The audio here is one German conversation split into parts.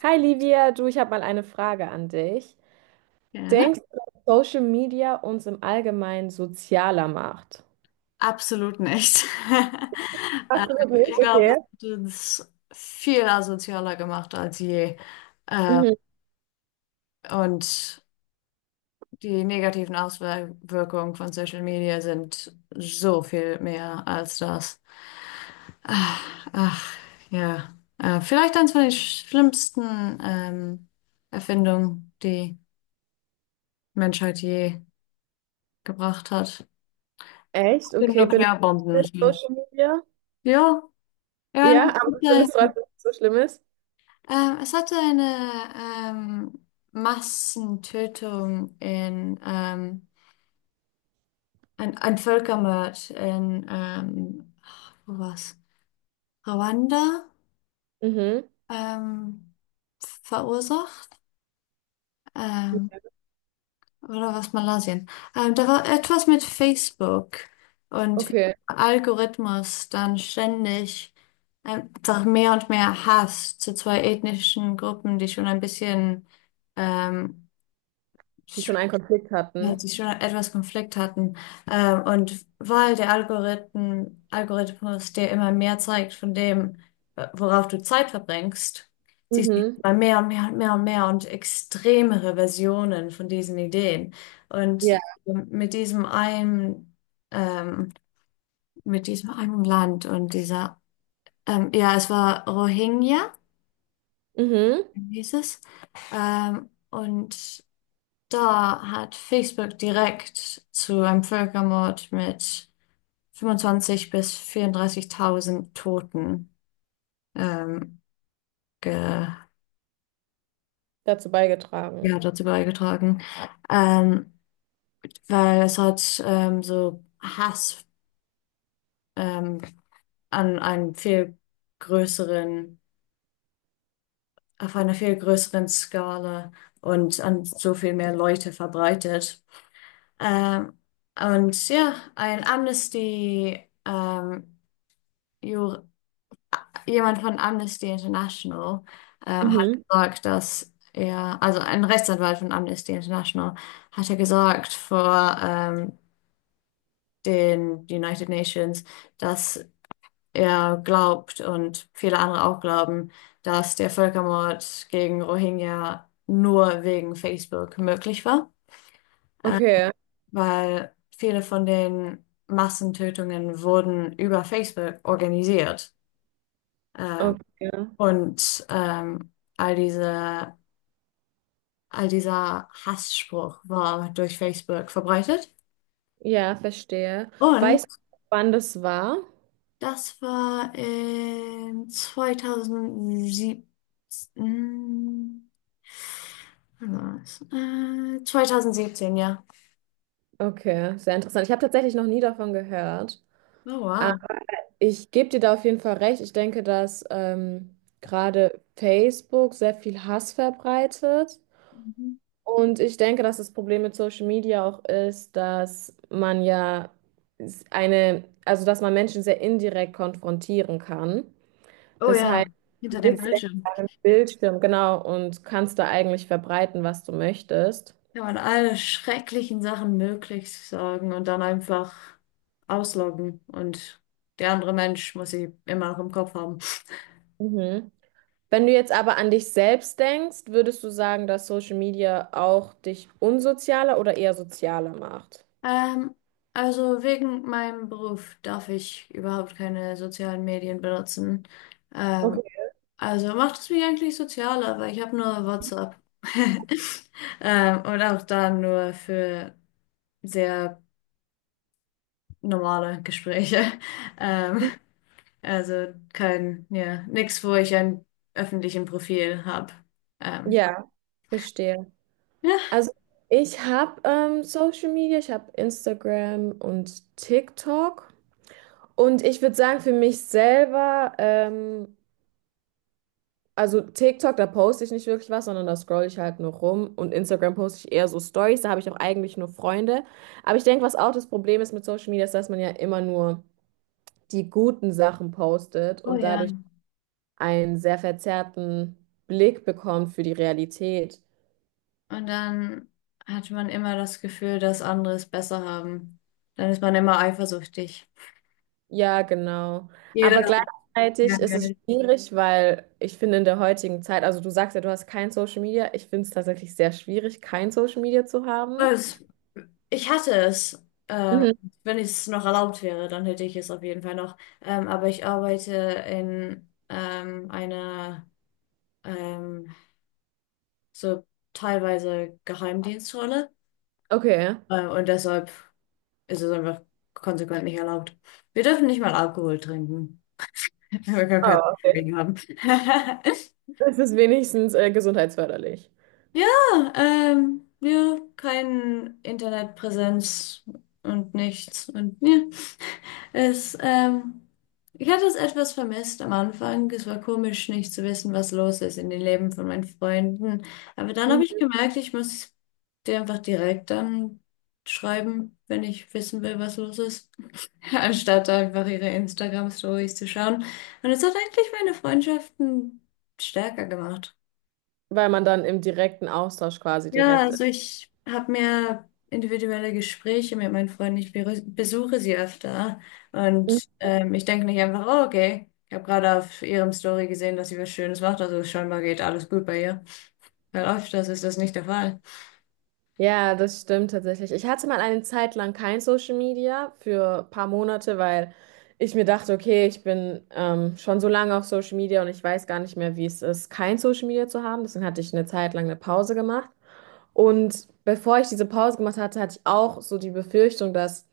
Hi Livia, du, ich habe mal eine Frage an dich. Gerne. Denkst du, dass Social Media uns im Allgemeinen sozialer macht? Absolut nicht. Ähm, Absolut Ich nicht, glaube, es okay. hat uns viel asozialer gemacht als je. Ähm, Mhm. Und die negativen Auswirkungen von Social Media sind so viel mehr als das. Ach, ach, ja. Vielleicht eines von den schlimmsten Erfindungen, die Menschheit je gebracht hat. Echt? Die Okay, benutzt Nuklearbomben du natürlich. Social Media? Ja, Ja, aber das ja, findest du, dass es so schlimm ist? Es hatte eine ähm, Massentötung in, ein Völkermord in, wo war's? Ruanda, Mhm. ähm, verursacht, ähm, oder was, Malaysia? Da war etwas mit Facebook und wie Okay, der Algorithmus dann ständig einfach mehr und mehr Hass zu zwei ethnischen Gruppen, die schon ein bisschen ähm, die schon einen Konflikt ja, hatten. die schon etwas Konflikt hatten. Und weil der Algorithmus dir immer mehr zeigt von dem, worauf du Zeit verbringst, siehst du Mhm. immer mehr und mehr und mehr und mehr und extremere Versionen von diesen Ideen. Und Ja. ähm, mit diesem einen, ähm, mit diesem einen Land und ja, es war Rohingya, Mhm. hieß es. Und da hat Facebook direkt zu einem Völkermord mit 25 bis 34.000 Toten ähm, ge Dazu ja, beigetragen. dazu beigetragen, ähm, weil es hat, so Hass, ähm, an einem viel größeren, auf einer viel größeren Skala und an so viel mehr Leute verbreitet. Ähm, und ja, ein Amnesty Jur jemand von Amnesty International Mhm. hat Mhm. gesagt, dass er, also ein Rechtsanwalt von Amnesty International, hat er gesagt vor den United Nations, dass er glaubt und viele andere auch glauben, dass der Völkermord gegen Rohingya nur wegen Facebook möglich war, äh, Okay, weil viele von den Massentötungen wurden über Facebook organisiert. Äh, okay. und all dieser Hassspruch war durch Facebook verbreitet. Ja, verstehe. Und Weißt du, wann das war? das war in 2007. mm, wann war das? 2017, ja. Okay, sehr interessant. Ich habe tatsächlich noch nie davon gehört. Oh, wow. Ich gebe dir da auf jeden Fall recht. Ich denke, dass gerade Facebook sehr viel Hass verbreitet. Mhm. Und ich denke, dass das Problem mit Social Media auch ist, dass man ja eine, also dass man Menschen sehr indirekt konfrontieren kann. Oh Das ja, heißt, du hinter dem sitzt ja Bildschirm vor einem Bildschirm, genau, und kannst da eigentlich verbreiten, was du möchtest. kann man alle schrecklichen Sachen möglich sagen und dann einfach ausloggen. Und der andere Mensch muss sie immer noch im Kopf haben. Mhm. Wenn du jetzt aber an dich selbst denkst, würdest du sagen, dass Social Media auch dich unsozialer oder eher sozialer macht? Ähm, also wegen meinem Beruf darf ich überhaupt keine sozialen Medien benutzen. Ähm, Okay. also macht es mich eigentlich sozialer, weil ich habe nur WhatsApp. Und auch da nur für sehr normale Gespräche. Ähm, also kein, ja, nichts, wo ich ein öffentlichen Profil habe. Ähm, Ja, verstehe. ja. Also ich habe Social Media, ich habe Instagram und TikTok. Und ich würde sagen, für mich selber, also TikTok, da poste ich nicht wirklich was, sondern da scroll ich halt nur rum. Und Instagram poste ich eher so Stories, da habe ich auch eigentlich nur Freunde. Aber ich denke, was auch das Problem ist mit Social Media, ist, dass man ja immer nur die guten Sachen postet Oh und dadurch ja. einen sehr verzerrten Blick bekommt für die Realität. Und dann hat man immer das Gefühl, dass andere es besser haben. Dann ist man immer eifersüchtig. Ja, genau. Aber Jeder hat mehr gleichzeitig ist es Geld. schwierig, weil ich finde in der heutigen Zeit, also du sagst ja, du hast kein Social Media. Ich finde es tatsächlich sehr schwierig, kein Social Media zu haben. Es- Ich hatte es. Ähm, Mhm. wenn es noch erlaubt wäre, dann hätte ich es auf jeden Fall noch. Aber ich arbeite in einer, ähm, so teilweise, Geheimdienstrolle. Okay. Und deshalb ist es einfach konsequent nicht erlaubt. Wir dürfen nicht mal Alkohol trinken. Wir können Oh, kein okay. Problem haben. Das ist wenigstens gesundheitsförderlich, Ja, ja, keine Internetpräsenz und nichts. Und ja, es, ähm, ich hatte es etwas vermisst am Anfang. Es war komisch, nicht zu wissen, was los ist in den Leben von meinen Freunden. Aber dann habe ich gemerkt, ich muss dir einfach direkt dann schreiben, wenn ich wissen will, was los ist, anstatt einfach ihre Instagram-Stories zu schauen. Und es hat eigentlich meine Freundschaften stärker gemacht. weil man dann im direkten Austausch quasi Ja, direkt ist. also ich habe mir individuelle Gespräche mit meinen Freunden. Ich besuche sie öfter Mhm. und ich denke nicht einfach, oh, okay, ich habe gerade auf ihrem Story gesehen, dass sie was Schönes macht, also scheinbar geht alles gut bei ihr. Weil öfters ist das nicht der Fall. Ja, das stimmt tatsächlich. Ich hatte mal eine Zeit lang kein Social Media für ein paar Monate, weil ich mir dachte, okay, ich bin schon so lange auf Social Media und ich weiß gar nicht mehr, wie es ist, kein Social Media zu haben. Deswegen hatte ich eine Zeit lang eine Pause gemacht. Und bevor ich diese Pause gemacht hatte, hatte ich auch so die Befürchtung, dass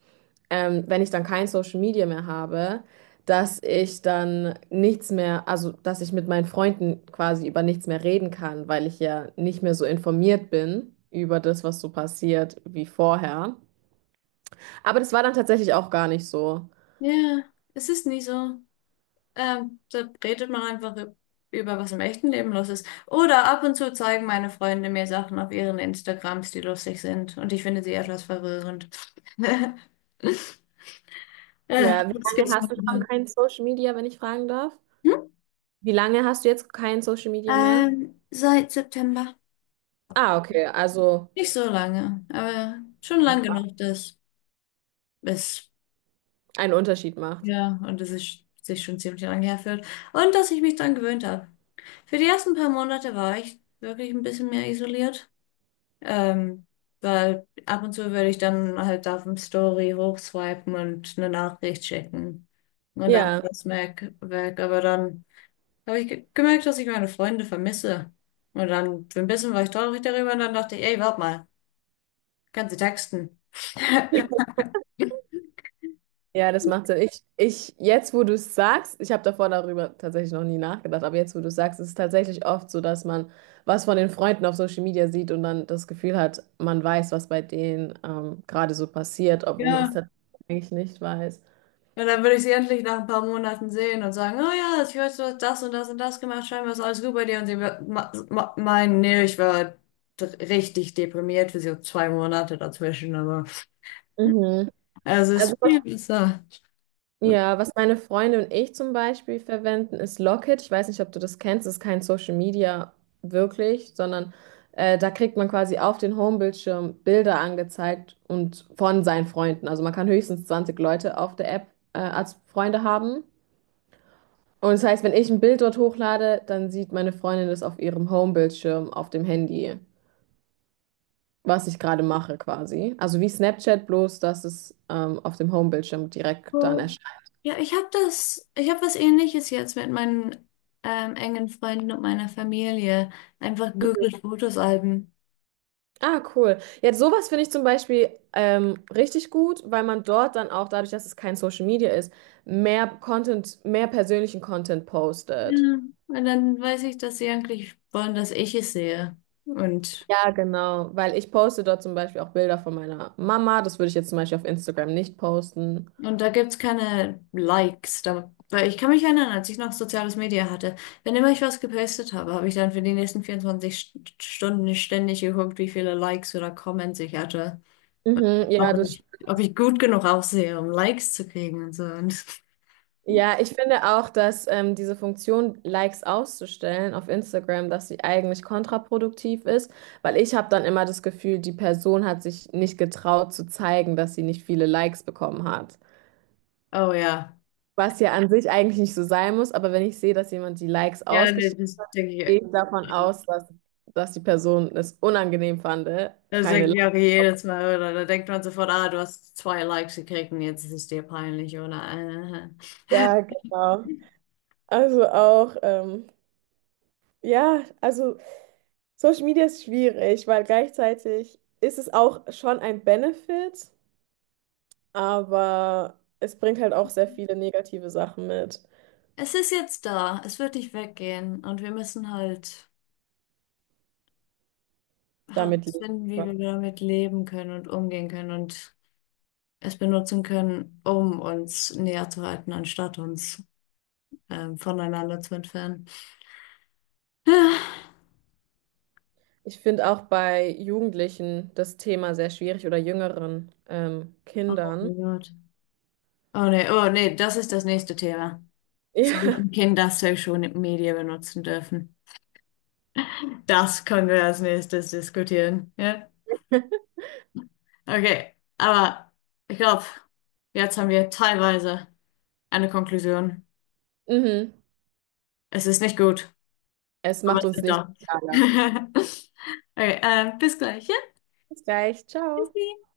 wenn ich dann kein Social Media mehr habe, dass ich dann nichts mehr, also dass ich mit meinen Freunden quasi über nichts mehr reden kann, weil ich ja nicht mehr so informiert bin über das, was so passiert wie vorher. Aber das war dann tatsächlich auch gar nicht so. Ja, es ist nie so. Da redet man einfach über, was im echten Leben los ist. Oder ab und zu zeigen meine Freunde mir Sachen auf ihren Instagrams, die lustig sind und ich finde sie etwas verwirrend. Ja, Ja, wie das lange gibt's mal hast du schon wieder. kein Social Media, wenn ich fragen darf? Wie lange hast du jetzt kein Social Media mehr? Seit September. Ah, okay, also Nicht so lange, aber schon lang genug, dass es, einen Unterschied macht. ja, und dass es sich schon ziemlich lange herfühlt. Und dass ich mich dran gewöhnt habe. Für die ersten paar Monate war ich wirklich ein bisschen mehr isoliert. Ähm, weil ab und zu würde ich dann halt auf dem Story hochswipen und eine Nachricht schicken. Und dann Ja. war es weg, weg. Aber dann habe ich gemerkt, dass ich meine Freunde vermisse. Und dann für ein bisschen war ich traurig darüber und dann dachte ich, ey, warte mal. Kannst du texten. Ja, das macht Sinn. Jetzt, wo du es sagst, ich habe davor darüber tatsächlich noch nie nachgedacht, aber jetzt, wo du es sagst, ist es tatsächlich oft so, dass man was von den Freunden auf Social Media sieht und dann das Gefühl hat, man weiß, was bei denen gerade so passiert, obwohl man es Ja. tatsächlich nicht weiß. Und dann würde ich sie endlich nach ein paar Monaten sehen und sagen, oh ja, ich weiß, du hast das und das und das gemacht, scheinbar ist alles gut bei dir. Und sie meinen, nee, ich war richtig deprimiert für so 2 Monate dazwischen, aber Mhm. also es Also ist viel besser. ja, was meine Freunde und ich zum Beispiel verwenden, ist Locket. Ich weiß nicht, ob du das kennst. Das ist kein Social Media wirklich, sondern da kriegt man quasi auf den Homebildschirm Bilder angezeigt und von seinen Freunden. Also man kann höchstens 20 Leute auf der App als Freunde haben. Und das heißt, wenn ich ein Bild dort hochlade, dann sieht meine Freundin das auf ihrem Homebildschirm auf dem Handy, was ich gerade mache quasi. Also wie Snapchat, bloß dass es auf dem Homebildschirm direkt dann Oh. Ja, ich habe was Ähnliches jetzt mit meinen engen Freunden und meiner Familie. Einfach Google Fotosalben. ah, cool. Jetzt sowas finde ich zum Beispiel richtig gut, weil man dort dann auch, dadurch, dass es kein Social Media ist, mehr Content, mehr persönlichen Content postet. Ja. Und dann weiß ich, dass sie eigentlich wollen, dass ich es sehe. Und, Ja, genau. Weil ich poste dort zum Beispiel auch Bilder von meiner Mama. Das würde ich jetzt zum Beispiel auf Instagram nicht posten. und da gibt's keine Likes. Da, weil ich kann mich erinnern, als ich noch soziales Media hatte, wenn immer ich was gepostet habe, habe ich dann für die nächsten 24 Stunden ständig geguckt, wie viele Likes oder Comments ich hatte. Mhm, ja, das Ob stimmt. ich gut genug aussehe, um Likes zu kriegen und so. Ja, ich finde auch, dass diese Funktion, Likes auszustellen auf Instagram, dass sie eigentlich kontraproduktiv ist, weil ich habe dann immer das Gefühl, die Person hat sich nicht getraut zu zeigen, dass sie nicht viele Likes bekommen hat. Oh ja. Was ja an sich eigentlich nicht so sein muss, aber wenn ich sehe, dass jemand die Likes Ja, nee, ausgestellt das hat, denke ich. gehe ich davon Ja. aus, dass, dass die Person es unangenehm fand, Das keine denke ich Likes. auch jedes Mal, oder? Da denkt man sofort, ah, du hast zwei Likes gekriegt und jetzt ist es dir peinlich, oder? Ja, Äh. genau. Also auch, ja, also. Social Media ist schwierig, weil gleichzeitig ist es auch schon ein Benefit, aber es bringt halt auch sehr viele negative Sachen mit. Es ist jetzt da. Es wird nicht weggehen. Und wir müssen halt Damit leben herausfinden, wie wir. wir damit leben können und umgehen können und es benutzen können, um uns näher zu halten, anstatt uns voneinander zu entfernen. Ich finde auch bei Jugendlichen das Thema sehr schwierig oder jüngeren Ah, oh Kindern. mein Gott. Oh nee, das ist das nächste Thema. Ja. Sollten Kinder Social Media benutzen dürfen? Das können wir als nächstes diskutieren. Ja? Okay, aber ich glaube, jetzt haben wir teilweise eine Konklusion. Mhm. Es ist nicht gut, Es aber macht es uns ist nicht da. sozialer. Okay, bis gleich. Ja, Bis gleich, ciao. bis